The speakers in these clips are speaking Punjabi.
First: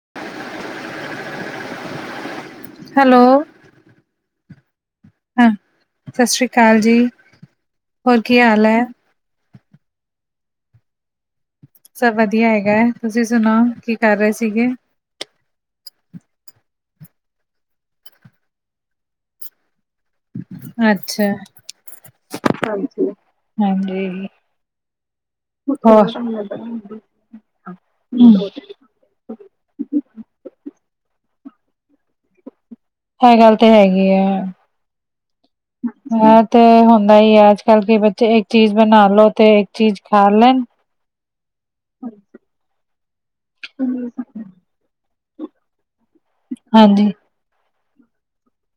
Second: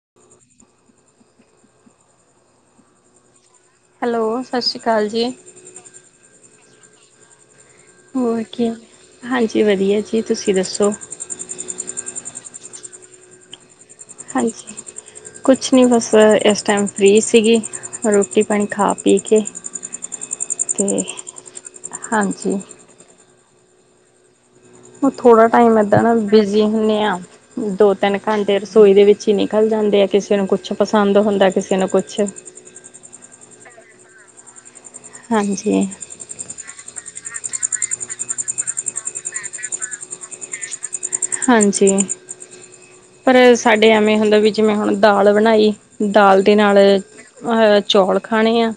[unintelligible] Hello hello. ਸਤਿ ਸ਼੍ਰੀ ਅਕਾਲ ਜੀ। ਹਾਂ, ਸਤਿ ਸ੍ਰੀ ਅਕਾਲ ਜੀ। ਕੀ ਹੋਰ ਹਾਲ ਕੀਆ, ਹੈ ਹਾਂਜੀ ਵਧੀਆ ਜੀ ਤੁਸੀਂ ਦੱਸੋ? ਸਭ ਵਧੀਆ ਹੈਗਾ, ਤੁਸੀਂ ਸੁਣਾਓ ਕੀ ਕਰ ਰਹੇ ਸੀਗੇ ਹਾਂਜੀ, ਕੁਛ ਨੀ ਬਸ ਇਸ ਟਾਈਮ ਫ੍ਰਰੀ ਸੀ। ਰੋਟੀ ਪਾਣੀ ਖਾ ਪੀ ਕੇ ਤੇ ਅੱਛਾ ਹਾਂਜੀ, ਹਾਂਜੀ ਉਹ ਥੋੜਾ ਟਾਈਮ ਏਦਾਂ ਹੋਰ ਨਾ ਹਮ ਬਿਜੀ ਹੁੰਦੇ ਆ, ਦੋ ਤਿੰਨ ਇਹ ਘੰਟੇ ਰਸੋਈ ਦੇ ਵਿੱਚ ਨਿਕਲ ਜਾਂਦੇ ਆ। ਕਿਸੇ ਨੂੰ ਕੁਛ ਪਸੰਦ ਹੁੰਦਾ ਕਿਸੇ ਨੂੰ ਕੁਛ। ਇਹ ਗੱਲ ਤੇ ਹੈਗੀ ਹੈ, ਹਾਂਜੀ ਔਰ। ਤੇ ਹੁੰਦਾ ਹੀ ਹੈ, ਅੱਜ ਕੱਲ੍ਹ ਕਿ ਬੱਚੇ ਇੱਕ ਚੀਜ਼ ਬਣਾ ਲੋ ਤੇ ਇੱਕ ਚੀਜ਼ ਖਾ ਲੈਣ ਹਾਂਜੀ, ਪਰ ਸਾਡੇ ਐਵੇਂ ਹੁੰਦਾ ਵੀ ਜਿਵੇਂ ਹੁਣ ਦਾਲ ਬਣਾਈ ਦਾਲ ਦੇ ਨਾਲ ਹਾਂਜੀ ਚੌਲ ਖਾਣੇ ਆ,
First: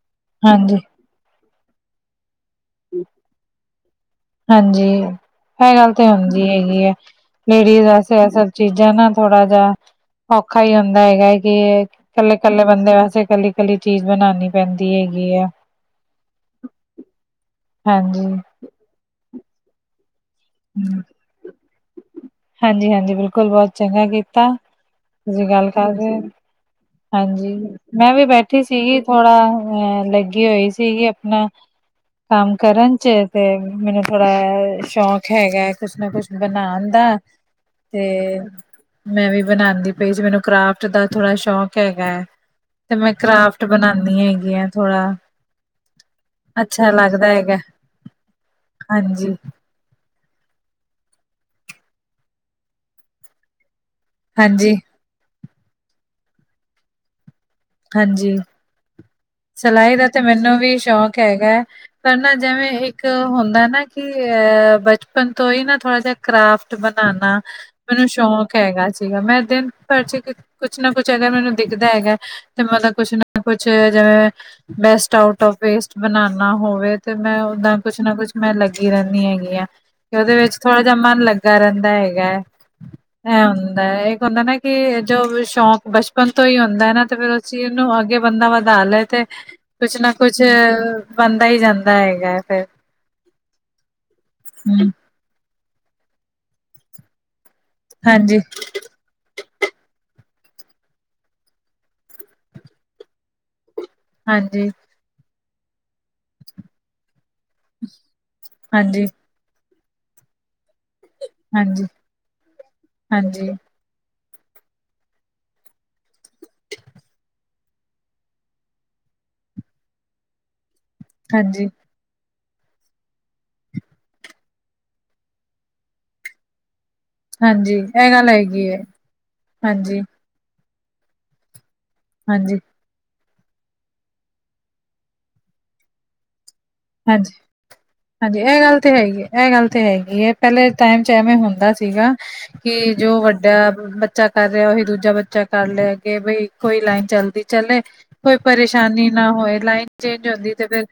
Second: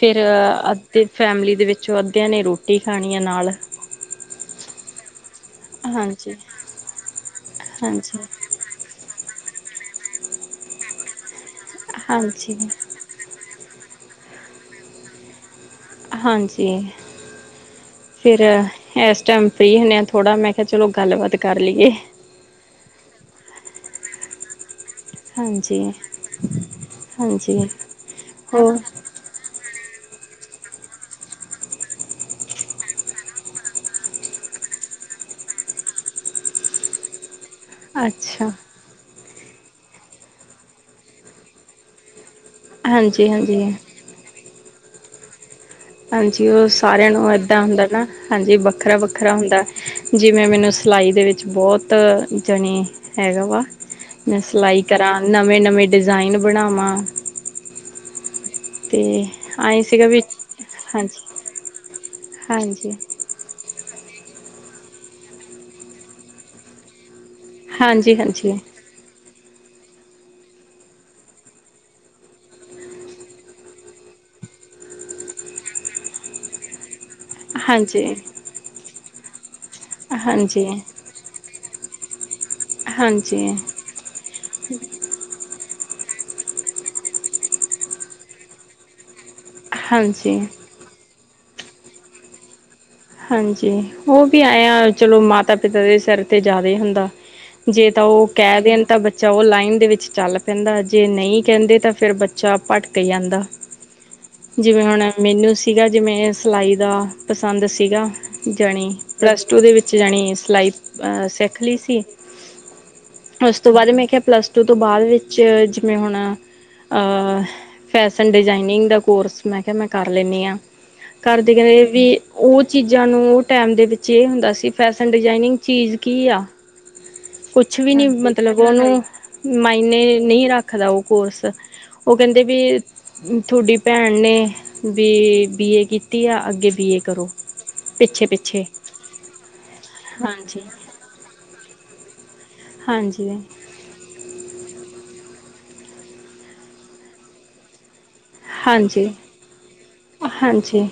ਫਿਰ ਅ ਹਾਂਜੀ ਅਤੇ ਫੈਮਿਲੀ ਦੇ ਵਿੱਚੋਂ ਅੱਧਿਆਂ ਨੇ ਰੋਟੀ ਖਾਣੀ ਆ ਨਾਲ ਹਾਂਜੀ ਇਹ ਗੱਲ ਤੇ ਹਾਂਜੀ ਹੁੰਦੀ ਹੈਗੀ ਹੈ ਲੇਡੀਜ਼ ਹਾਂਜੀ ਵੈਸੇਸੇ ਚੀਜ਼ਾਂ ਨਾ ਥੋੜਾ ਜਿਹਾ ਔਖਾ ਹੀ ਹੁੰਦਾ ਹੈਗਾ। ਇਕੱਲੇ ਇਕੱਲੇ ਹਾਂਜੀ ਬੰਦੇ ਵੈਸੇ ਇਕੱਲੀ ਇਕੱਲੀ ਚੀਜ਼ ਬਣਾਉਣੀ ਪੈਂਦੀ ਹੈਗੀ ਆ। ਹਾਂਜੀ ਹਾਂਜੀ ਫਿਰ ਇਸ ਟਾਈਮ ਫ੍ਰਰੀ ਹਣੇ ਆ ਥੋੜਾ ਮੈਂ ਅ ਚਲੋ ਗੱਲਬਾਤ ਕਰ ਲਈਏ। ਹਾਂਜੀ ਹਾਂਜੀ ਬਿਲਕੁਲ ਬਹੁਤ ਚੰਗਾ ਕੀਤਾ ਤੁਸੀਂ ਗੱਲ ਹਾਂਜੀ ਕਰ ਰ ਹਾਂਜੀ ਮੈਂ ਵੀ ਬੈਠੀ ਹੋਰ ਸੀਗੀ ਥੋੜਾ ਅਹ ਲੱਗੀ ਹੋਈ ਸੀਗੀ ਆਪਣਾ। ਕੰਮ ਕਰਨ ਚ ਤੇ ਮੈਨੂੰ ਥੋੜਾ ਸ਼ੌਂਕ ਹੈਗਾ ਕੁਛ ਨਾ ਕੁਛ ਬਣਾਉਣ ਦਾ। ਤੇ ਅੱਛਾ ਮੈਂ ਵੀ ਬਣਾਉਂਦੀ ਪਈ ਸੀ ਮੈਨੂੰ ਕਰਾਫਟ ਦਾ ਥੋੜ੍ਹਾ ਸ਼ੌਕ ਹੈਗਾ ਹੈ। ਤੇ ਮੈਂ ਹਾਂਜੀ ਕਰਾਫਟ ਹਾਂਜੀ ਬਣਾਉਦੀ ਹੈਗੀ ਆ ਥੋੜ੍ਹਾ। ਹਾਂਜੀ ਉਹ ਸਾਰਿਆਂ ਨੂੰ ਇੱਦਾਂ ਹੁੰਦਾ ਨਾ ਹਾਂਜੀ ਵੱਖਰਾ ਹਾਂਜੀ ਵੱਖਰਾ ਹੁੰਦਾ। ਜਿਵੇਂ ਮੈਨੂੰ ਸਿਲਾਈ ਦੇ ਵਿੱਚ ਬਹੁਤ ਜਾਣੇ ਹੈਗਾ ਵਾ। ਮੈਂ ਹਾਂਜੀ ਸਿਲਾਈ ਕਰਾਂ ਨਵੇਂ ਨਵੇਂ ਡਿਜ਼ਾਇਨ ਬਣਾਵਾਂ। ਹਾਂਜੀ। ਤੇ। ਆਏ ਸਿਲਾਈ ਦਾ ਸੀਗਾ ਤੇ ਵੀ ਮੈਨੂੰ ਵੀ ਸ਼ੌਕ ਹਾਂਜੀ ਹੈਗਾ ਹੈ ਪਰ ਨਾ ਜੈਵੇਂ ਹਾਂਜੀ ਇੱਕ ਹੁੰਦਾ ਨਾ ਕਿ ਅ ਬਚਪਨ ਤੋਂ ਹੀ ਨਾ ਥੋੜਾ ਜਿਹਾ, ਕਰਾਫਟ ਬਣਾਉਣਾ। ਮੈਨੂੰ ਹਾਂਜੀ ਸ਼ੌਕ ਹਾਂਜੀ ਹੈਗਾ। ਸੀਗਾ, ਮੈਂ ਦਿਨ ਭਰ ਚ ਕੁਛ ਨਾ ਕੁਛ ਅਗਰ ਮੈਨੂੰ ਦਿਖਦਾ ਹੈਗਾ ਤੇ ਮਤਲਬ ਕੁਛ ਨਾ ਕੁਛ ਜਿਵੇਂ ਬੈਸਟ ਆਊਟ ਓਂਫ ਵੇਸਟ ਬਣਾਨਾ ਹੋਵੇ। ਤੇ ਮੈਂ, ਓਦਾਂ ਕੁਛ ਨਾ ਹਾਂਜੀ ਕੁੱਛ ਮੈਂ ਲੱਗੀ ਰਹਿੰਦੀ ਹੈਗੀ ਹ ਤੇ ਉਹਦੇ ਵਿੱਚ ਹਾਂਜੀ ਥੋੜਾ ਜਿਹਾ ਮਨ ਲੱਗਾ ਕਰਨ ਦਾ ਹੈਗਾ ਏ, ਇਹ ਹਾਂਜੀ ਹੁੰਦਾ ਏ, ਏਕ ਹੁੰਦਾ ਨਾ ਕਿ ਜੋ ਵੀ ਸ਼ੌਕ ਬਚਪਨ ਤੋਂ ਹੀ ਹੁੰਦਾ ਹੈ ਨਾ ਤੇ ਫਿਰ ਉਸ ਚੀਜ਼ ਨੂੰ ਅੱਗੇ ਬੰਦਾ ਵਧਾ ਲੈ ਤੇ ਕੁਛ ਨਾ ਕੁਛ, ਹਾਂਜੀ ਬਣਦਾ ਹੀ ਜਾਂਦਾ ਹੈਗਾ ਫਿਰ। ਹਾਂਜੀ, ਉਹ ਵੀ ਆਏ ਆ ਚਲੋ ਮਾਤਾ- ਪਿਤਾ ਦੇ ਸਿਰ ਤੇ ਜ਼ਿਆਦਾ ਹੀ ਹੁੰਦਾ। ਜੇ, ਤਾਂ ਉਹ ਹਾਂਜੀ ਕਹਿ ਦੇਣ ਤਾਂ ਬੱਚਾ, ਉਹ ਲਾਈਨ ਦੇ ਵਿੱਚ ਚੱਲ ਪੈਂਦਾ ਜੇ ਨਹੀਂ ਕਹਿੰਦੇ ਤਾਂ ਫੇਿਰ ਬੱਚਾ ਭਟਕ ਜਾਂਦਾ। ਹਾਂਜੀ ਜਿਵੇਂ, ਹੁਣ ਮੈਨੂੰ ਸੀਗਾ ਜਿਵੇਂ ਸਿਲਾਈ ਦਾ ਪਸੰਦ ਸੀਗਾ। ਜਣੀ ਹਾਂਜੀ ਪਲੱਸ ਟੂ ਦੇ ਵਿੱਚ ਜਾਣੀ ਸਿਲਾਈ ਅਹ ਸਿੱਖ ਲਈ ਹਾਂਜੀ ਸੀ ਹਾਂਜੀ ਉਸ ਤੋਂ ਬਾਅਦ ਮੈਂ ਕਿਹਾ ਪਲੱਸ ਤੋਂ ਬਾਅਦ ਵਿੱਚ ਜਿਵੇਂ ਹੁਣ। ਅ ਫੈਸ਼ਨ ਡਿਜ਼ਾਇਨਿੰਗ ਦਾ ਕੋਰਸ ਮੈਂ ਕਿਹਾ, ਮੈਂ ਕਰ ਲੈਂਦੀ ਹਾਂ। ਘਰਦੇ ਹਾਂਜੀ ਕਹਿ ਇਹ ਵੀ ਉਹ ਚੀਜ਼ਾਂ ਨੂੰ ਉਹ ਟੈਮ ਦੇ ਵਿੱਚ ਇਹ ਹੁੰਦਾ ਸੀ ਫੈਸ਼ਨ ਡਿਜਾਇਨਿੰਗ ਚੀਜ਼ ਕੀ ਆ? ਹਾਂਜੀ ਕੁਛ ਵੀ ਨੀ, ਇਹ ਗੱਲ ਮਤਲਬ ਹੈਗੀ ਹੈ ਉਹਨੂੰ ਹਾਂਜੀ ਮਾਇਨੇ ਨਹੀਂ ਰੱਖਦਾ ਉਹ ਕੋਰਸ, ਉਹ ਕਹਿੰਦੇ ਹਾਂਜੀ ਵੀ ਤੁਹਾਡੀ ਭੈਣ ਨੇ ਵੀ ਬੀ ਏ ਕੀਤੀ ਆ ਅੱਗੇ ਬੀ ਏ ਹਾਂਜੀ ਕਰੋ। ਪਿੱਛੇ ਹਾਂਜੀ, ਇਹ ਪਿੱਛੇ ਗੱਲ ਤੇ ਹੈਗੀ, ਇਹ ਗੱਲ ਤੇ ਹੈਗੀ ਹੈ। ਪਹਿਲੇ ਟਾਈਮ ਐਵੇਂ ਹੁੰਦਾ ਸੀਗਾ ਕਿ ਜੋ ਹਾਂਜੀ ਵੱਡਾ ਬੱਚਾ ਕਰ ਰਿਹਾ ਉਹੀ ਦੂਜਾ ਬੱਚਾ ਕਰ ਲਿਆ ਅਗੇ, ਬਈ ਕੋਈ ਲਾਈਨ ਚੱਲਦੀ ਚਲੇ। ਕੋਈ ਹਾਂਜੀ ਪਰੇਸ਼ਾਨੀ ਨਾ ਹੋਏ ਲਾਈਨ ਚੇਂਜ ਹੁੰਦੀ ਤੇ ਫਿਰ ਹਾਂਜੀ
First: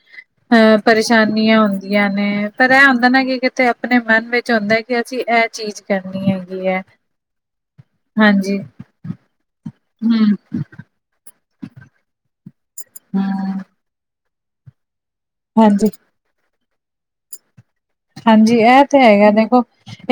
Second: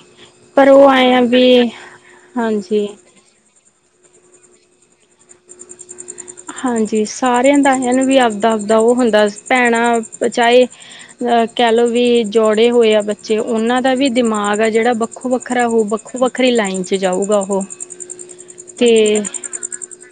ਪਰ ਹ ਉਹ ਆਏ ਆ ਵੀ ਪਰੇਸ਼ਾਨੀਆਂ ਹੁੰਦੀਆਂ ਨੇ ਪਰ ਇਹ ਹਾਂਜੀ ਹੁੰਦਾ ਨਾ ਕਿ ਤੇ ਆਪਣੇ ਮਨ ਵਿੱਚ ਹੁੰਦਾ ਏ ਕਿ ਅਸੀਂ ਇਹ ਚੀਜ਼ ਕਰਨੀ ਹੈਗੀ ਹੈ ਹਾਂਜੀ ਸਾਰਿਆਂ ਦਾ ਇਹ ਨ ਵੀ ਆਪਦਾ ਹਾਂਜੀ ਆਪਦਾ ਉਹ ਹੁੰਦਾ ਭੈਣਾਂ ਹਮ ਚਾਹੇ ਅ ਕਹਿਲੋ ਵੀ ਜੋੜੇ ਹੋਏ ਆ ਬੱਚੇ ਹਮ ਉਹਨਾਂ ਦਾ ਵੀ ਦਿਮਾਗ ਆ ਜਿਹੜਾ ਵੱਖੋ, ਵੱਖਰਾ ਉਹ ਹਾਂਜੀ ਵੱਖੋ, ਵੱਖਰੀ ਲਾਈਨ ਚ ਜਾਊਗਾ ਉਹ। ਹਾਂਜੀ, ਇਹ ਤੇ ਹੈਗਾ ਦੇਖੋ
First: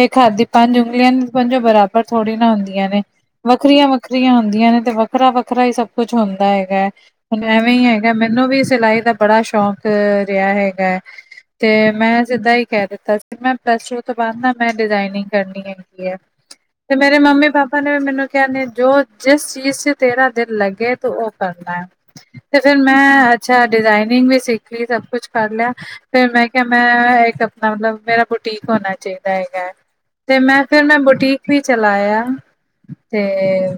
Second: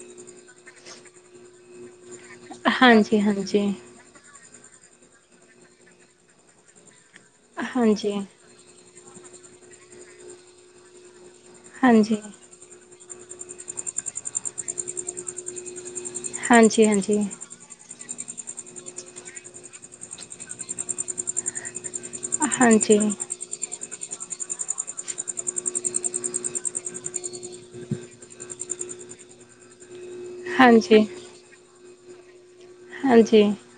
ਇੱਕ ਹੱਥ ਦੀ ਪੰਜ ਉਂਗਲੀਆਂ, ਪੰਜੋ ਬਰਾਬ ਥੋੜ੍ਹੀ ਨਾ ਹੁੰਦੀਆਂ ਨੇ ਹਾਂਜੀ ਹਾਂਜੀ ਵੱਖਰੀਆਂ, ਵੱਖ ਵੱਖਰੀਆਂ ਹੁੰਦੀਆਂ ਨੇ ਤੇ ਵੱਖਰਾ, ਵੱਖਰਾ ਹੀ ਸਭ ਕੁੱਛ ਹੁੰਦਾ ਹੈਗਾ ਹੈ। ਹੁਣ ਐਵੇਂ ਹੀ ਹਾਂਜੀ ਹੈਗਾ ਮੈਨੂੰ ਵੀ ਸਿਲਾਈ ਦਾ ਬੜਾ ਸ਼ੌਕ ਰਿਹਾ ਹੈਗਾ ਹੈ। ਤੇ ਹਾਂਜੀ ਮੈਂ ਸਿੱਧਾ ਹੀ ਕਹਿ ਦਿੱਤਾ ਸੀ ਮੈਂ ਪਲੱਸ ਟੂ ਤੋਂ ਬਾਅਦ ਨਾ ਮੈਂ ਡਿਜ਼ਾਇਨਿੰਗ ਕਰਨੀ ਏ। ਹਾਂਜੀ ਹਾਂਜੀ ਹਾਂਜੀ ਤੇ ਮੇਰੇ ਮੰਮੀ, ਪਾਪਾ ਨੇ ਵੀ ਮੈਨੂੰ ਕਹਿਨੇ ਜੋ ਜਿਸ ਚੀਜ਼ ਚ ਤੇਰਾ ਦਿਲ ਲੱਗੇ ਤੁ ਓਂ ਕਰਨਾ ਏ। ਤੇ ਫੇਰ ਹਾਂਜੀ ਮੈਂ ਅੱਛਾ, ਡਿਜ਼ਾਇਨਿੰਗ ਵੀ ਸਿੱਖ ਲਈ ਸਭ ਕੁਛ ਕਰ ਲਿਆ ਫਿਰ ਮੈਂ ਕਿਹਾ, ਮੈਂ ਇੱਕ ਮਤਲਬ ਮੇਰਾ ਬੁਟੀਕ ਹੋਣਾ ਚਾਹੀਦਾ ਹੈਗਾ ਤੇ ਮੈਂ ਫੇਰ ਮੈਂ ਹਾਂਜੀ ਬੁਟੀਕ ਵੀ ਚਲਾਇਆ ਤੇ।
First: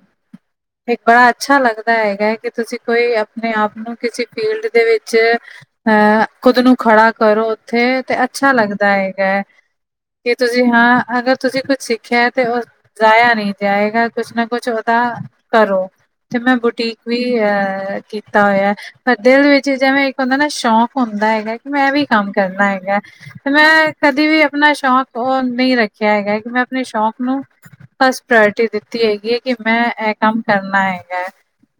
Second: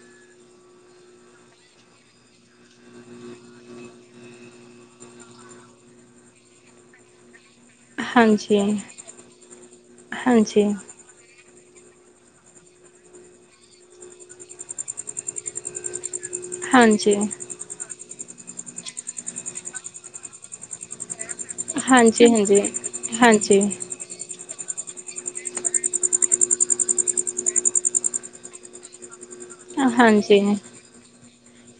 ਇੱਕ ਬੜਾ ਅੱਛਾ ਲੱਗਦਾ ਹੈਗਾ ਹੈ ਕਿ ਤੁਸੀਂ ਕੋਈ ਆਪਣੇ ਆਪ ਨੂੰ ਕਿਸੇ ਫੀਲਡ ਦੇ ਵਿੱਚ ਅਹ ਖੁਦ ਨੂੰ ਖੜਾ ਕਰੋ ਉੱਥੇ, ਤੇ ਪਤਾ ਹਾਂਜੀ ਲੱਗਦਾ ਹੈਗਾ ਹੈ ਕਿ ਤੁਸੀਂ ਹਾਂ, ਅਗਰ ਤੁਸੀਂ ਕੁੱਛ ਸਿੱਖਿਆ ਹੈ ਤੇ ਜਾਇਆ ਨਹੀਂ ਜਾਏਗਾ ਕੁਛ ਨਾ ਕੁਛ ਉਹਦਾ ਕਰੋ। ਤੇ ਮੈਂ ਬੁਟੀਕ ਹਾਂਜੀ ਹਾਂਜੀ ਵੀ ਅਹ ਕੀਤ ਕੀਤਾ ਹੋਇਆ ਏ ਪਰ ਦਿਲ ਵਿੱਚ ਜਿਵੇਂ ਇੱਕ ਹੁੰਦਾ ਨਾ ਸ਼ੌਂਕ ਹੁੰਦਾ ਹੈਗਾ ਕਿ ਮੈਂ ਵੀ ਹਾਂਜੀ ਹਾਂਜੀ ਕੰਮ ਹਾਂਜੀ ਕਰਨਾ ਹੈਗਾ। ਤੇ ਹਾਂਜੀ ਮੈਂ ਕਦੇ ਵੀ ਆਪਣਾ ਸ਼ੌਕ ਔਹ ਨਹੀਂ ਰੱਖਿਆ ਹੈਗਾ ਕਿ ਮੈਂ ਆਪਣੇ ਸ਼ੌਕ ਨੂੰ ਫਸਟ ਪ੍ਰਾਇਰਿਟੀ ਦਿੱਤੀ ਹੈਗੀ ਹੈ। ਕਿ ਮੈਂ ਏਹ ਕੰਮ ਕਰਨਾ ਹੈਗਾ।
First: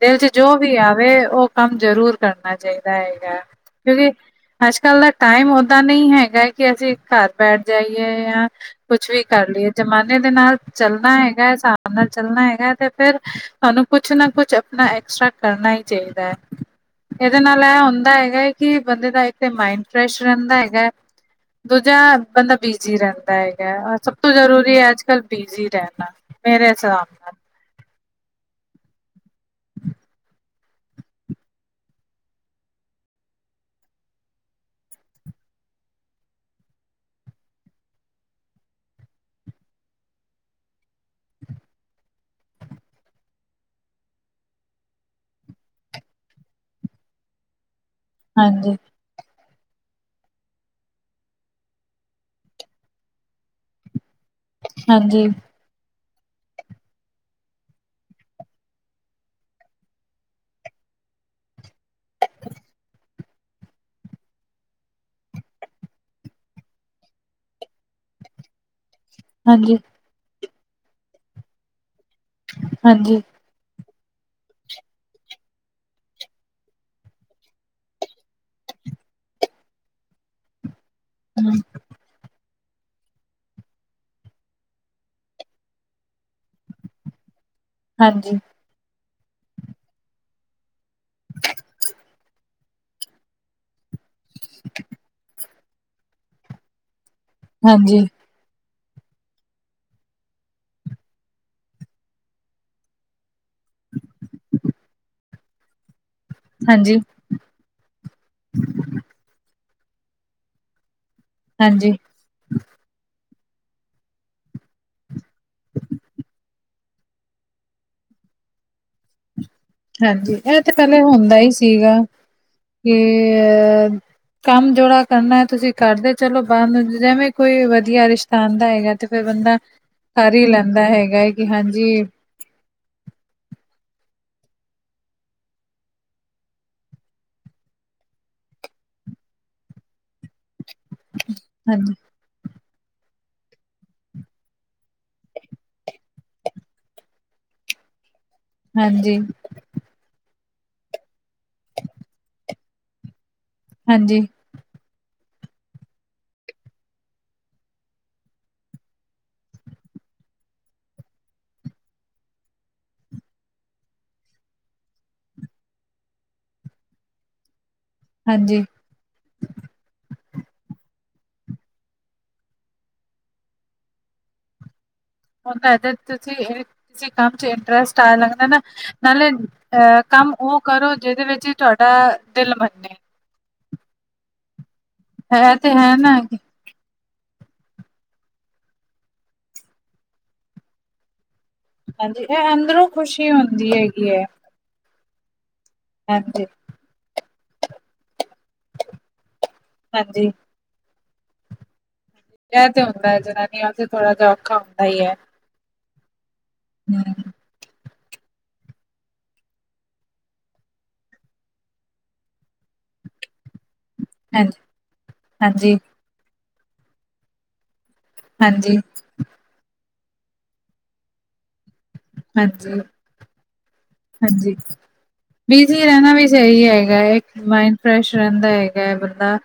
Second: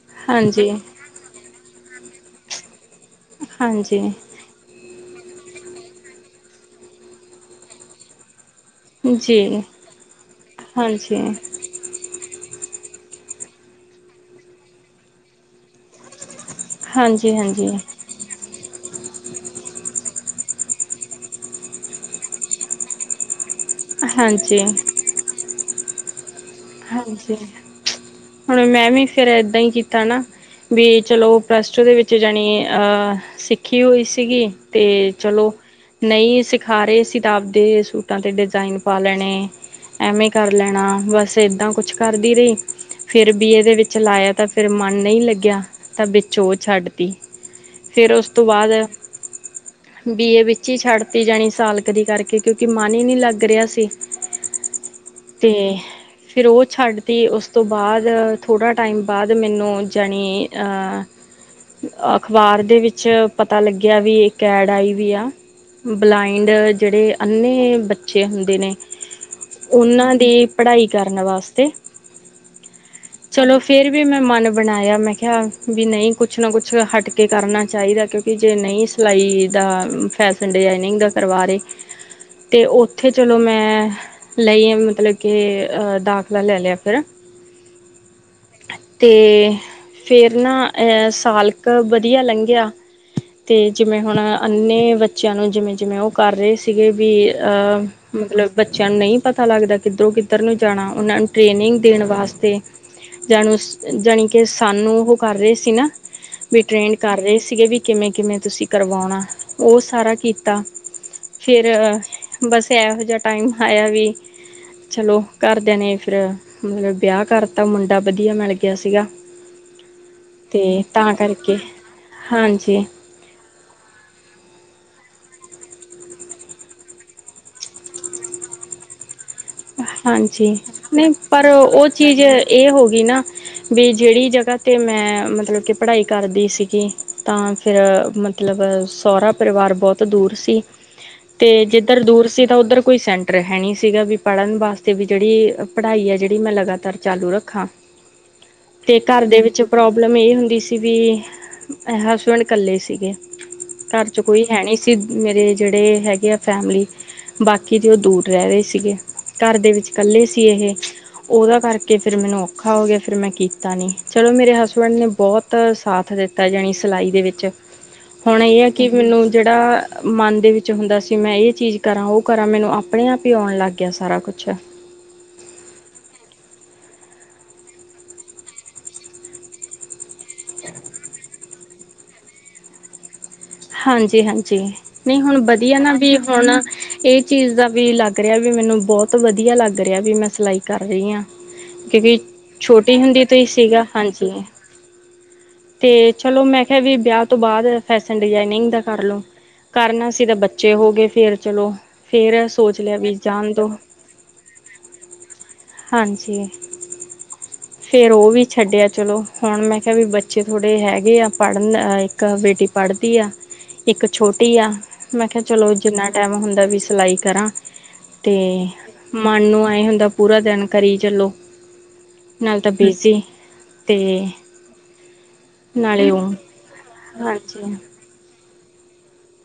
ਤੇ ਔਥੇ ਜੋ ਵੀ ਆਵੇ ਔ ਕੰਮ ਜ਼ਰੂਰ ਕਰਨਾ ਚਾਹੀਦਾ ਹੈਗਾ, ਹਾਂਜੀ ਕਿਉਂਕਿ ਅੱਜ ਕੱਲ ਦਾ ਟਾਈਮ ਔਦਾਂ ਨਹੀਂ ਹੈਗਾ ਕਿ ਅਸੀਂ ਘਰ ਬੈਠ ਜਾਈਏ ਜਾਂ ਕੁਛ ਵੀ ਹਾਂਜੀ ਕਰ ਜੀ ਲਈਏ ਜਮਾਨੇ ਦੇ ਨਾਲ ਹਾਂਜੀ, ਚੱਲਣਾ ਹੈਗਾ ਹੈ, ਸਾ ਅਬ ਨਾਲ ਚੱਲਣਾ ਹੈਗਾ ਤੇ ਫਿਰ ਤੁਹਾਨੂੰ ਕੁਛ ਨਾ ਕੁਛ ਆਪਣਾ ਐਕਸਟਰਾ ਕਰਨਾ ਹੀ ਚਾਹੀਦਾ ਹੈ। ਹਾਂਜੀ, ਏਦੇ ਨਾਲ ਹਾਂਜੀ, ਏਹ ਹੁੰਦਾ ਹੈਗਾ ਹੈ ਕਿ ਬੰਦੇ ਦਾ ਇੱਕ ਤੇ ਮਾਇੰਡ ਫਰੈਸ਼ ਰਹਿੰਦਾ ਹੈ। ਏਗਾ ਦੂਜਾ ਬੰਦਾ ਬਿਜੀ ਰਹਿੰਦਾ ਹੈਗਾ ਸਭ ਤੋਂ ਹਾਂਜੀ, ਜ਼ਰੂਰੀ ਅੱਜ ਕੱਲ ਬਿਜ਼ੀ ਰਹਿਣਾ। ਮੇਰੇ ਹਿਸਾਬ ਨਾਲ ਹਾਂਜੀ, ਹੁਣ ਮੈਂ ਵੀ ਫੇਰ ਏਦਾਂ ਈ ਕੀਤਾ ਨਾ- ਵੀ ਚਲੋ ਪਲਸਟੁ ਦੇ ਵਿੱਚ ਜਾਣੀ ਅਹ ਸਿੱਖੀ ਹੋਈ ਸੀਗੀ ਤੇ ਚਲੋ ਨ ਈ ਸਿਖਾ ਰਹੇ ਸੀ ਤਾ ਆਪਦੇ ਸੂਟਾਂ 'ਤੇ ਡਿਜ਼ਾਇਨ ਪਾ ਲੈਣੇ। ਐਵੇਂ ਕਰ ਲੈਣਾ ਬਸ ਏਦਾਂ ਕੁਛ ਕਰਦੀ ਰਹੀ। ਫਿਰ ਬੀਏ ਦੇ ਵਿੱਚ ਲਾਇਆ ਤਾਂ ਫਿਰ ਮਨ ਨਹੀਂ ਲੱਗਿਆ ਤਾਂ ਵਿੱਚ ਉਹ ਛੱਡ ਤੀ। ਫੇਰ ਸਸ ਤੋਂ ਬਾਅਦ ਹਾਂਜੀ ਬੀਏ ਵਿੱਚ ਹੀ ਛੱਡਤੀ ਜਾਣੀ, ਸਾਲ ਕਦੇ ਕਰਕੇ ਕਿਉਂਕਿ ਮਨ ਹੀ ਨਹੀਂ ਲੱਗ ਰਿਹਾ ਸੀ। ਹਾਂਜੀ। ਤੇ ਫੇਰ ਔਹ ਛੱਡ ਤੀ ਉਸ ਤੋਂ ਬਾਅਦ ਥੋੜ੍ਹਾ ਟਾਈਮ ਬਾਅਦ ਮੈਨੂੰ ਜਾਣੀ ਅਅ [inaudible] ਅਖਬਾਰ ਦੇ ਵਿੱਚ ਪਤਾ ਲੱਗਿਆ ਵੀ ਇਕ ਐਡ ਆਈ ਵੀ ਆ ਬਲਾਈੰਡ ਜਿਹੜੇ ਅੰਨ੍ਹੇ ਬੱਚੇ ਹੁੰਦੇ ਨੇ ਹਾਂਜੀ ਉਹਨਾਂ ਦੀ ਪੜ੍ਹਾਈ ਕਰਨ ਵਾਸਤੇ ਹਾਂਜੀ। ਚਲੋ ਫਿਰ ਵੀ ਮੈਂ ਮਨ ਬਣਾਇਆ ਮੈਂ ਕਿਹਾ ਵੀ ਨਹੀਂ ਕੁਛ ਨਾ ਕੁਛ ਹਟ ਕੇ ਕਰਨਾ ਚਾਹੀਦਾ ਕਿਉਂਕਿ ਕਿ ਜੇ ਨਹੀਂ ਸਿਲਾਈ ਦਾ ਫੈਸ਼ਨ ਡਿਜਾਇਨਿੰਗ ਦਾ ਕਰਵਾ ਰਹੇ ਤੇ ਉੱਥੇ ਚਲੋ ਮੈਂ ਲਈ ਆ ਮਤਲਬ ਕੇ ਅ ਦਾਖਲਾ ਲੈ ਲਿਆ ਫੇਰ ਹਾਂਜੀ। ਤੇ ਫੇਰ ਨਾ ਅਹ ਸਾਲਕ ਵਧੀਆ ਲੰਘਿਆ। ਤੇ ਜਿਵੇਂ ਹੁਣ ਅੰਨੇ ਬੱਚਿਆਂ ਨੂੰ ਜਿਵੇਂ ਜਿਵੇਂ ਔਹ ਕਰ ਰਹੇ ਸੀ ਸੀਗੇ ਬੀ ਹਾਂਜੀ ਅਹ ਮਤਲਬ ਬੱਚਿਆਂ ਨੂੰ ਨਹੀਂ ਪਤਾ ਲੱਗਦਾ ਕਿੱਧਰੋਂ ਕਿੱਧਰ ਉੱਧਰ ਨੂੰ ਜਾਣਾ ਔਹਨਾਂ ਨੂੰ ਟ੍ਰੇਨਿੰਗ ਦੇਣ ਵਾਸਤੇ। ਜਾਣੂ ਜਾਣੀ ਕਿ ਸਾਨੂੰ ਔਹ ਕਰ ਰਹੇ ਸੀ ਨਾ ਵੀ ਟ੍ਰੇਂਡ ਹਾਂਜੀ ਕਰ ਰਹੇ ਸੀਗੇ ਵੀ ਕਿਵੇਂ ਕਿਵੇਂ ਤੁਸੀਂ ਕਰਵਾਉਣਾ ਔ ਸਾਰਾ ਕੀਤਾ, ਫਿਰ ਹਾਂਜੀ ਬਸ ਏਹੋ ਜੇਹਾ ਟਾਈਮ ਆਇਆ ਵੀ ਚਲੋ ਘਰਦਿਆਂ ਨੇ ਫਿਰ ਮਤਲਬ ਬਿਆਹ ਕਰਤਾ ਮੁੰਡਾ ਵਧੀਆ ਮਿਲ ਗਿਆ ਸੀਗਾ। ਹਾਂਜੀ, ਐਹ ਤੇ ਪਹਿਲੇ ਤਾਂ ਹੁੰਦਾ ਈ ਕਰਕੇ ਸੀਗਾ ਹਾਂਜੀ ਕਿ ਅਹ ਕੰਮ ਜੋੜਾ ਕਰਨੈ ਤੁਸੀਂ ਕਰਦੇ ਚਲੋ ਬੰਦ ਜਿਵੇਂ ਕੋਈ ਵਧੀਆ ਰਿਸ਼ਤਾ ਆਂਦਾ ਹੈਗੈ ਤੇ ਫਿਰ ਬੰਦਾ ਕਰ ਹੀ ਹਾਂਜੀ ਲੈਂਦੈ ਨਹੀਂ ਹੈਗਾ ਏ ਪਰ ਕਿ ਉਹ ਹਾਂਜੀ ਚੀਜ਼ ਇਹ ਹੋ ਗਈ ਨਾਂ ਵੀ ਜਿਹੜੀ ਜਗਾ ਤੇ ਮੈਂ ਮਤਲਬ ਕਿ ਪੜ੍ਹਾਈ ਕਰਦੀ ਸੀਗੀ ਤਾਂ ਫਿਰ ਮਤ ਮਤਲਬ ਸੌਹਰਾ ਪਰਿਵਾਰ ਬਹੁਤ ਦੂਰ ਸੀ। ਤੇ ਹਾਂਜੀ ਜਿੱਧਰ ਦੂਰ ਸੀ ਤਾਂ ਉੱਧਰ ਕੋਈ ਸੈਂਟਰ ਹੈ ਨਹੀਂ ਸੀਗਾ ਵੀ ਪੜਨ ਵਾਸਤੇ ਵੀ ਜਿਹੜੀ ਪੜ੍ਹਾਈ ਐ ਜਿਹੜੀ ਮੈਂ ਲਗਾਤਾਰ ਚਾਲੂ ਰੱਖਾਂ। ਤੇ ਹਾਂਜੀ ਘਰ ਦੇ ਵਿੱਚ ਪ੍ਰੌਬਲਮ ਇਹ ਹੁੰਦੀ ਸੀ ਵੀ ਹਸਬੈਂਡ ਕੱਲੇ ਸੀਗੇ ਘਰ 'ਚ ਹਾਂਜੀ ਕੋਈ ਹੈਣੀ ਸੀ ਮੇਰੇ ਜਿਹੜੇ ਹੈਗੇ ਆ ਫੈਮਲੀ ਬਾਕੀ ਜੇ ਉਹ ਦੂਰ ਰਹਿ ਰਹੇ ਸੀਗੇ। ਘਰ ਦੇ ਵਿੱਚ ਕੱਲੇ ਸੀ ਇਹ। ਉਹਦਾ ਕਰਕੇ ਫਿਰ ਮੈਨੂੰ ਔਖਾ ਹੋ ਗਿਆ। ਫਿਰ ਮੈਂ ਕੀਤਾ ਨੀ ਚਲੋ ਮੇਰੇ ਹਸਬੈਂਡ ਨੇ ਬਹੁਤ ਬਹੁਤ ਸਾਥ ਦਿੱਤਾ, ਯਾਨੀ ਸਿਲਾਈ ਦੇ ਵਿੱਚ, ਹੁਣ ਇਹ ਹਾਂਜੀ ਐਂ ਕਿ ਮੈਨੂੰ ਜਿਹੜਾ, ਮਨ ਦੇ ਵਿੱਚ ਹੁੰਦਾ ਸੀ ਮੈਂ ਇਹ ਚੀਜ ਕਰਾਂ, ਉਹ ਕਰਾਂ, ਮੈਨੂੰ ਆਪਣੇ ਆਪ ਹੀ ਆਉਣ ਲੱਗ ਹੋ ਗਿਆ ਸਾਰਾ ਕੁਛ ਹੁਣ ਦਾ ਇ ਤੁਸੀਂ ਕਿਸੀ ਕੰਮ 'ਚ ਇੰਟਰਸਟ ਆਉਣ ਲਗਦਾ ਨਾਂ ਨਾਲੇ ਅਹ ਕੰਮ ਉਹ ਕਰੋ, ਜਿਹਦੇ ਵਿੱਚ ਹੀ ਤੁਹਾਡਾ ਦਿਲ ਮੰਨੇ। ਹਾਂਜੀ- ਹਾਂਜੀ, ਨਹੀਂ ਹੁਣ ਹੈ ਤੇ ਵਧੀਆ ਨਾਂ ਹੈ ਵੀ ਨਾ ਹੁਣ ਇਹ ਚੀਜ਼ ਦਾ ਵੀ ਲੱਗ ਰਿਹਾ ਵੀ, ਮੈਨੂੰ ਬਹੁਤ ਵਧੀਆ ਲੱਗ ਰਿਹਾ ਵੀ, ਮੈਂ ਸਿਲਾਈ ਕਰ ਰਹੀ ਹਾਂ। ਕਿ ਵੀ, ਹਾਂਜੀ ਇਹ ਅੰਦਰੋਂ ਛੋਟੀ ਹੁੰਦੀ ਖੁਸ਼ੀ ਤੋਂ ਹੀ ਸੀਗਾ, ਹੈਗੀ ਹੈ ਹਾਂਜੀ। ਤੇ ਚਲੋ, ਹਾਂਜੀ ਮੈਂ ਕਿਹਾ ਵੀ ਵਿਆਹ ਤੋਂ ਬਾਅਦ ਫੈਸ਼ਨ ਡਿਜਾਇਨਿੰਗ ਦਾ ਕਰ ਲਓ, ਕਰਨਾ ਹਾਂਜੀ ਸੀ ਤੇ ਬ ਬੱਚੇ ਹੋ ਗਏ ਫੇਰ ਚਲੋ। ਫੇਰ ਐਹ ਸੋਚ ਤੇ ਲਿਆ ਹੁੰਦਾ ਵੀ ਹੈ ਜਾਣ ਜਨਾਨੀਆਂ ਦੋ ਵਾਸਤੇ, ਥੋੜ੍ਹਾ ਜਿਹਾ ਔਖਾ ਹੁੰਦਾ ਈ ਐ। ਹਾਂਜੀ ਹਮ ਫਿਰ ਉਹ ਵੀ ਛੱਡਿਆ ਚਲੋ ਹੁਣ ਮੈਂ ਕਿਹਾ ਵੀ ਬੱਚੇ ਥੋੜ੍ਹੇ ਹੈਗੇ ਆ ਪੜ੍ਹਨ ਇੱਕ ਬੇਟੀ ਪੜ੍ਹ ਇੱਕ ਛੋਟੀ ਹਾਂਜੀ ਆ ਮੈਂ ਕਿਹਾ ਚਲੋ ਹਾਂਜੀ ਜਿੰਨਾ ਟਾਈਮ ਹੁੰਦਾ ਵੀ ਸਿਲਾਈ ਕਰਾਂ ਤੇ ਹਾਂਜੀ ਮਨ ਨੂੰ ਆਏ ਹੁੰਦਾ ਪੂਰਾ ਦਿਨ ਕਰੀ ਚਲੋ ਨਾਲ ਤਾਂ ਹਾਂਜੀ ਬਿਜ਼ੀ ਅਤੇ ਬਿਜ਼ੀ ਰਹਿਣਾ ਵੀ ਸਹੀ ਹੈਗਾ ਹੈ ਇੱਕ ਮਾਈੰਡ ਹਾਂਜੀ ਫਰੈਸ਼ ਰਹਿੰਦਾ ਹੈਗਾ ਹੈ ਬੰਦਾ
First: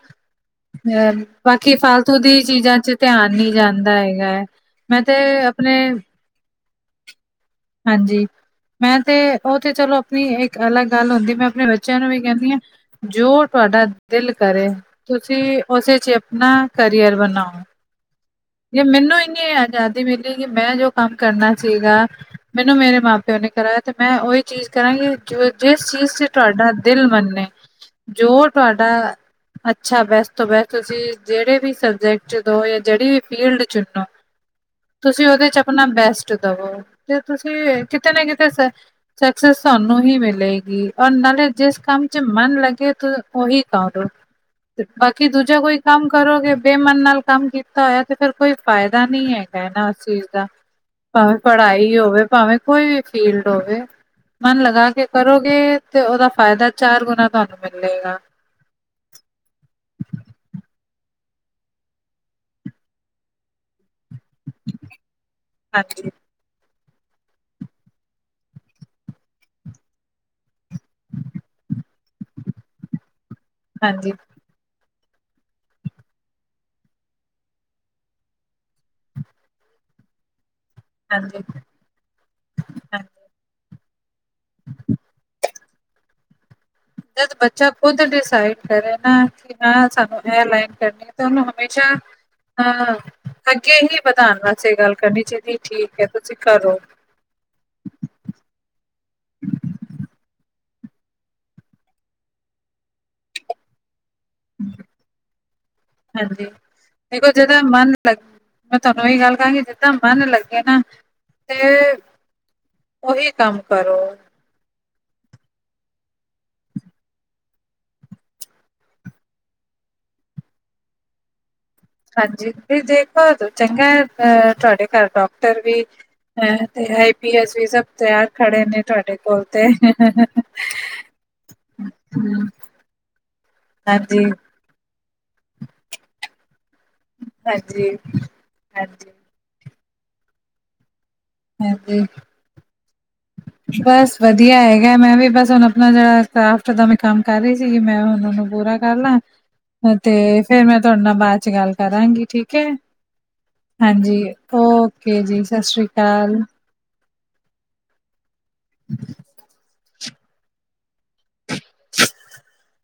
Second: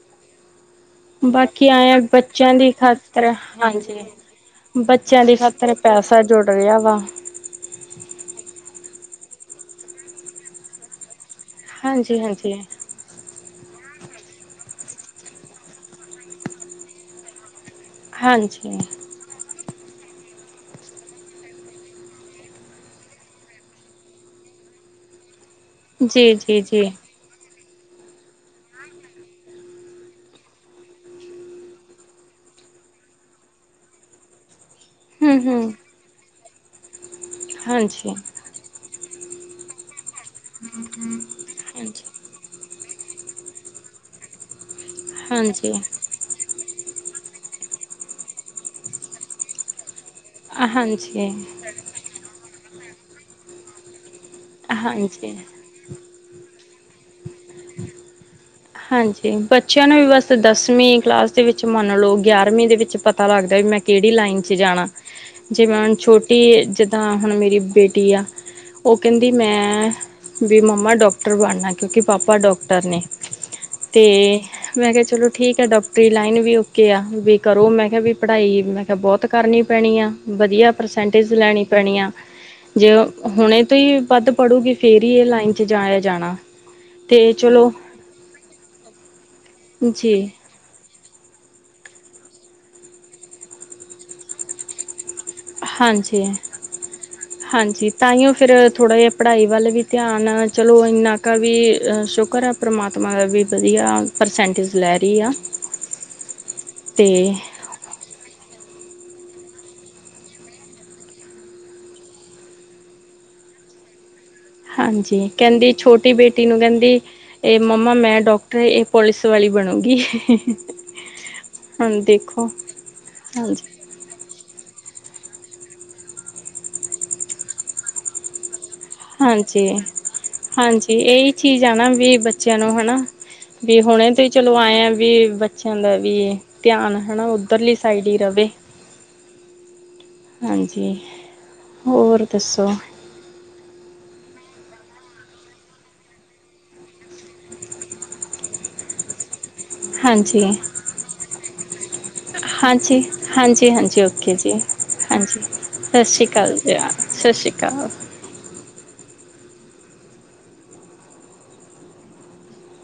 ਅ ਬਾਕੀ ਆਏ ਆ ਫਾਲਤੂ ਦੀ ਬੱਚਿਆਂ ਚੀਜਾਂ ਚ ਖਾਤਰ ਧਿਆਨ ਨੀ ਹਾਂਜੀ ਜਾਂਦਾ ਹੈਗਾ ਐ। ਮੈਂ ਤੇ ਬੱਚਿਆਂ ਦੀ ਅਪਣੇ ਖਾਤਰ ਪੈਸਾ ਜੁੜ ਰਿਹਾ ਵਾ। ਹਾਂਜੀ, ਮੈਂ ਤੇ, ਉਹ ਤੇ ਚਲੋ ਆਪਣੀ ਇੱਕ ਅਲੱਗ ਗੱਲ ਹੁੰਦੀ ਮੈਂ ਆਪਣੇ ਬੱਚਿਆਂ ਨੂੰ ਵੀ ਹਾਂਜੀ ਕਹਿੰਨੀ ਹਾਂਜੀ ਆਂ। ਜੋ ਤੁਹਾਡਾ ਦਿਲ ਕਰੇ, ਤੁਸੀਂ ਉਸੇ 'ਚ ਆਪਣਾ ਕਰੀਅਰ ਬਣਾਓ। ਹਾਂਜੀ ਜੇ ਮੈਨੂੰ ਇੰਨੀ ਅਜ਼ਾਦੀ ਮਿਲੀ ਕਿ ਮੈਂ ਜੋ ਕੰਮ ਕਰਨਾ ਸੀਗਾ, ਮੈਨੂੰ ਮੇਰੇ ਮਾਂ ਪਿਓ ਨੇ ਕਰਾਇਆ, ਤੇ ਮੈਂ ਉਹੀ ਚੀਜ਼ ਕਰਾਂਗੇ ਜੋ ਜਿਸ ਚੀਜ਼ ਤੇ ਜੀ ਜੀ ਤੁਹਾਡਾ ਜੀ ਦਿਲ ਮੰਨੇ, ਜੋ ਤੁਹਾਡਾ ਅੱਛਾ ਬੈਸਟ ਤੋਂ ਬੈਸਟ ਤੁਸੀਂ, ਜਿਹੜੇ ਵੀ ਸਬਜੈਕਟ 'ਚ ਦੋ ਜਾਂ ਜਿਹੜੀ ਵੀ ਫੀਲਡ ਚੁਣੋ, ਤੁਸੀਂ ਹਮ ਉਹਦੇ 'ਚ ਹਮ ਆਪਣਾ ਬੈਸਟ ਦਵੋ। ਤੇ ਤੁਸੀਂ, ਕਿਤੇ ਹਾਂਜੀ ਨਾ ਕਿਤੇ ਸਕਸੈਸ ਤੁਹਾਨੂੰ ਹੀ ਮਿਲੇਗੀ, ਹੋਰ ਨਾਲੇ ਜਿਸ ਹਾਂਜੀ ਕੰਮ 'ਚ ਮਨ ਲੱਗੇ ਤੁਹ ਉਹੀ ਕਰੋ, ਬਾਕੀ ਦੂਜਾ ਹਾਂਜੀ ਕੋਈ ਕੰਮ ਕਰੋਗੇ ਬੇਮਨ ਨਾਲ ਕੰਮ ਕੀਤਾ ਹੋਇਆ ਤੇ ਫੇਰ ਕੋਈ ਫਾਇਦਾ ਨਹੀਂ ਹੈ। ਹੈ ਨਾ ਉਸ ਚੀਜ਼ ਦਾ ਹਾਂਜੀ ਭਾਵੇਂ ਪੜ੍ਹਾਈ ਹੋਵੇ ਭਾਵੇਂ ਕੋਈ ਵੀ ਫੀਲਡ ਹੋਵੇ ਮਨ ਲਗਾ ਕੇ ਹਾਂਜੀ ਕਰੋਗੇ ਤੇ ਉਹਦਾ ਫਾਇਦਾ ਚਾਰ ਗੁਣਾ ਤੁਹਾਨੂੰ ਮਿਲੇਗਾ ਹਾਂਜੀ ਬੱਚਿਆਂ ਨੂੰ ਵੀ ਬਸ ਦਸਵੀਂ ਕਲਾਸ ਵਿੱਚ ਮੰਨ ਲਓ ਗਿਆਰਵੀਂ ਦੇ ਵਿੱਚ ਪਤਾ ਲੱਗਦਾ ਵੀ ਮੈਂ ਕਿਹੜੀ ਲਾਈਨ ਚ ਜਾਣਾ ਜੀਵੇਂ ਹੁਣ ਹਾਂਜੀ, ਛੋਟੀ ਇਹ ਜਿੱਦਾਂ ਹੁਣ ਮੇਰੀ ਬੇਟੀ ਆ ਉਹ ਕਹਿੰਦੀ ਮੈਂ ਵੀ ਮੰਮਾ ਡਾਕਟਰ ਬਣਨਾ ਕਿਉਂਕਿ ਪਾਪਾ ਡਾਕਟਰ ਨੇ ਤੇ ਹਾਂਜੀ, ਮੈਂ ਕਿਹਾ ਚਲੋ ਠੀਕ ਹੈ ਡੋਕਟਰੀ ਲਾਈਨ ਵੀ ਓਕੇ ਆ ਵੀ ਕਰੋ ਮੈਂ ਕਿਹਾ ਵੀ ਪੜ੍ਹਾਈ ਮੈਂ ਕਿਹਾ ਬਹੁਤ ਕਰਨੀ ਪੈਣੀ ਆ ਵਧੀਆ ਪਰਸੈਂਟੇਜ ਹਾਂਜੀ, ਲੈਣੀ ਪੈਣੀ ਆ ਜੇ ਹਾਂਜੀ। ਹੁਣੇ ਤੋਂ ਹੀ ਵੱਧ ਪੜੂਗੀ ਫੇਰ ਹੀ ਇਹ ਲਾਈਨ ਇੱਥੇ ਜਾਯੇ ਜਾਣਾ ਤੇ ਜਦ ਬੱਚਾ ਚਲੋ ਖੁਦ ਡਿਸਾਈਡ ਕਰੇ ਨਾ ਕਿ ਨਾ ਸਾਨੂੰ ਜੀ ਇਹ ਲਾਈਨ ਕਰਨੀ ਤੁਹਾਨੂੰ ਹਮੇਸ਼ਾ ਅਹ ਅੱਗੇ ਹੀ ਵਧਾਉਣ ਵਾਸਤੇ ਗੱਲ ਕਰਨੀ ਚਾਹੀਦੀ ਜੀ ਠੀਕ ਹੈ ਹਾਂਜੀ ਤੁਸੀਂ ਕਰੋ ਹਾਂਜੀ ਤਾਂ ਹੀਓ ਫਿਰ ਥੋੜ੍ਹਾ ਜਿਹਾ ਪੜ੍ਹਾਈ ਵੱਲ ਵੀ ਧਿਆਨ ਚਲੋ ਇੰਨਾ ਕਾ ਵੀ ਸ਼ੁਕਰ ਆ ਪਰਮਾਤਮਾ ਦਾ ਵੀ ਵਧੀਆ ਪਰਸੈਂਟੇਜ ਲੈ ਰਹੀ ਆ ਹਾਂਜੀ ਅਤੇ ਦੇਖੋ ਜਿਦਾ ਮਨ ਲੱ ਮੈਂ ਤੁਹਾਨੂੰ ਇਹੀ ਗੱਲ ਕਹਾਂਗੀ ਜਿੱਦਾਂ ਮਨ ਲੱਗੇ ਨਾ ਤੇ ਉਹੀ ਕੰਮ ਕਰੋ ਹਾਂਜੀ ਕਹਿੰਦੀ ਛੋਟੀ ਬੇਟੀ ਨੂੰ ਕਹਿੰਦੀ ਇਹ ਮੰਮਾ ਮੈਂ ਡਾਕਟਰ ਇਹ ਪੋਲਿਸ ਵਾਲੀ ਬਣੂਗੀ ਦੇਖੋ ਹਾਂਜੀ ਵੀ ਦੇਖੋ ਹਾਂਜੀ ਚੰਗਾ ਅ ਤੁਹਾਡੇ ਘਰ ਡਾਕਟਰ ਵੀ ਤੇ ਆਈ ਪੀ ਐਸ ਵੀ ਸਭ ਤੇਆਰ ਖੜੇ ਨੇ ਤਾਡੇ ਕੋਲ ਹਾਂਜੀ ਤੇ, ਹ ਹ ਹਾਂਜੀ ਇਹੀ ਚੀਜ਼ ਆ ਨਾ ਵੀ ਹ ਹ। ਬੱਚਿਆਂ ਨੂੰ ਹਨਾ ਵੀ ਹੁਣੇ ਤੇ ਚਲੋ ਆਏ ਆ ਵੀ ਬੱਚਿਆਂ ਦਾ ਵੀ ਧਿਆਨ ਹੈਾ ਉੱਧਰਲੀ ਹਾਂਜੀ ਸਾਈਡ ਹੀ ਰਹੇ ਹਾਂਜੀ ਹਾਂਜੀ ਹਾਂਜੀ ਦੱਸੌ ਬਸ ਵਧੀਆ ਹੈਗਾ ਮੈਂ ਵੀ ਬਸ ਹੁਣ ਆਪਣਾ ਜਿਹੜਾ ਕਰਾਫਟ ਦਾ ਮੈਂ ਕੰਮ ਕਰ ਰਹੀ ਸੀਗੀ ਮੈਂ ਉਹਨਾਂ ਨੂੰ ਬੁਰਾ ਕਰਲਾ ਤੇ ਹਾਂਜੀ ਫੇਰ ਮੈਂ ਤੁਹਾਡੇ ਨਾਲ ਬਾਅਦ ਚ ਗੱਲ ਕਰਾਂਗੀ ਠੀਕ ਹੈ ਹਾਂਜੀ ਹਾਂਜੀ ਓਕੇ ਜੀ ਓ ਓਕੇ ਜੀ ਸਤਿ ਸ੍ਰੀ ਅਕਾਲ। ਸਤਿ ਸ਼੍ਰੀ ਅਕਾਲ। [inaudible] [inaudible]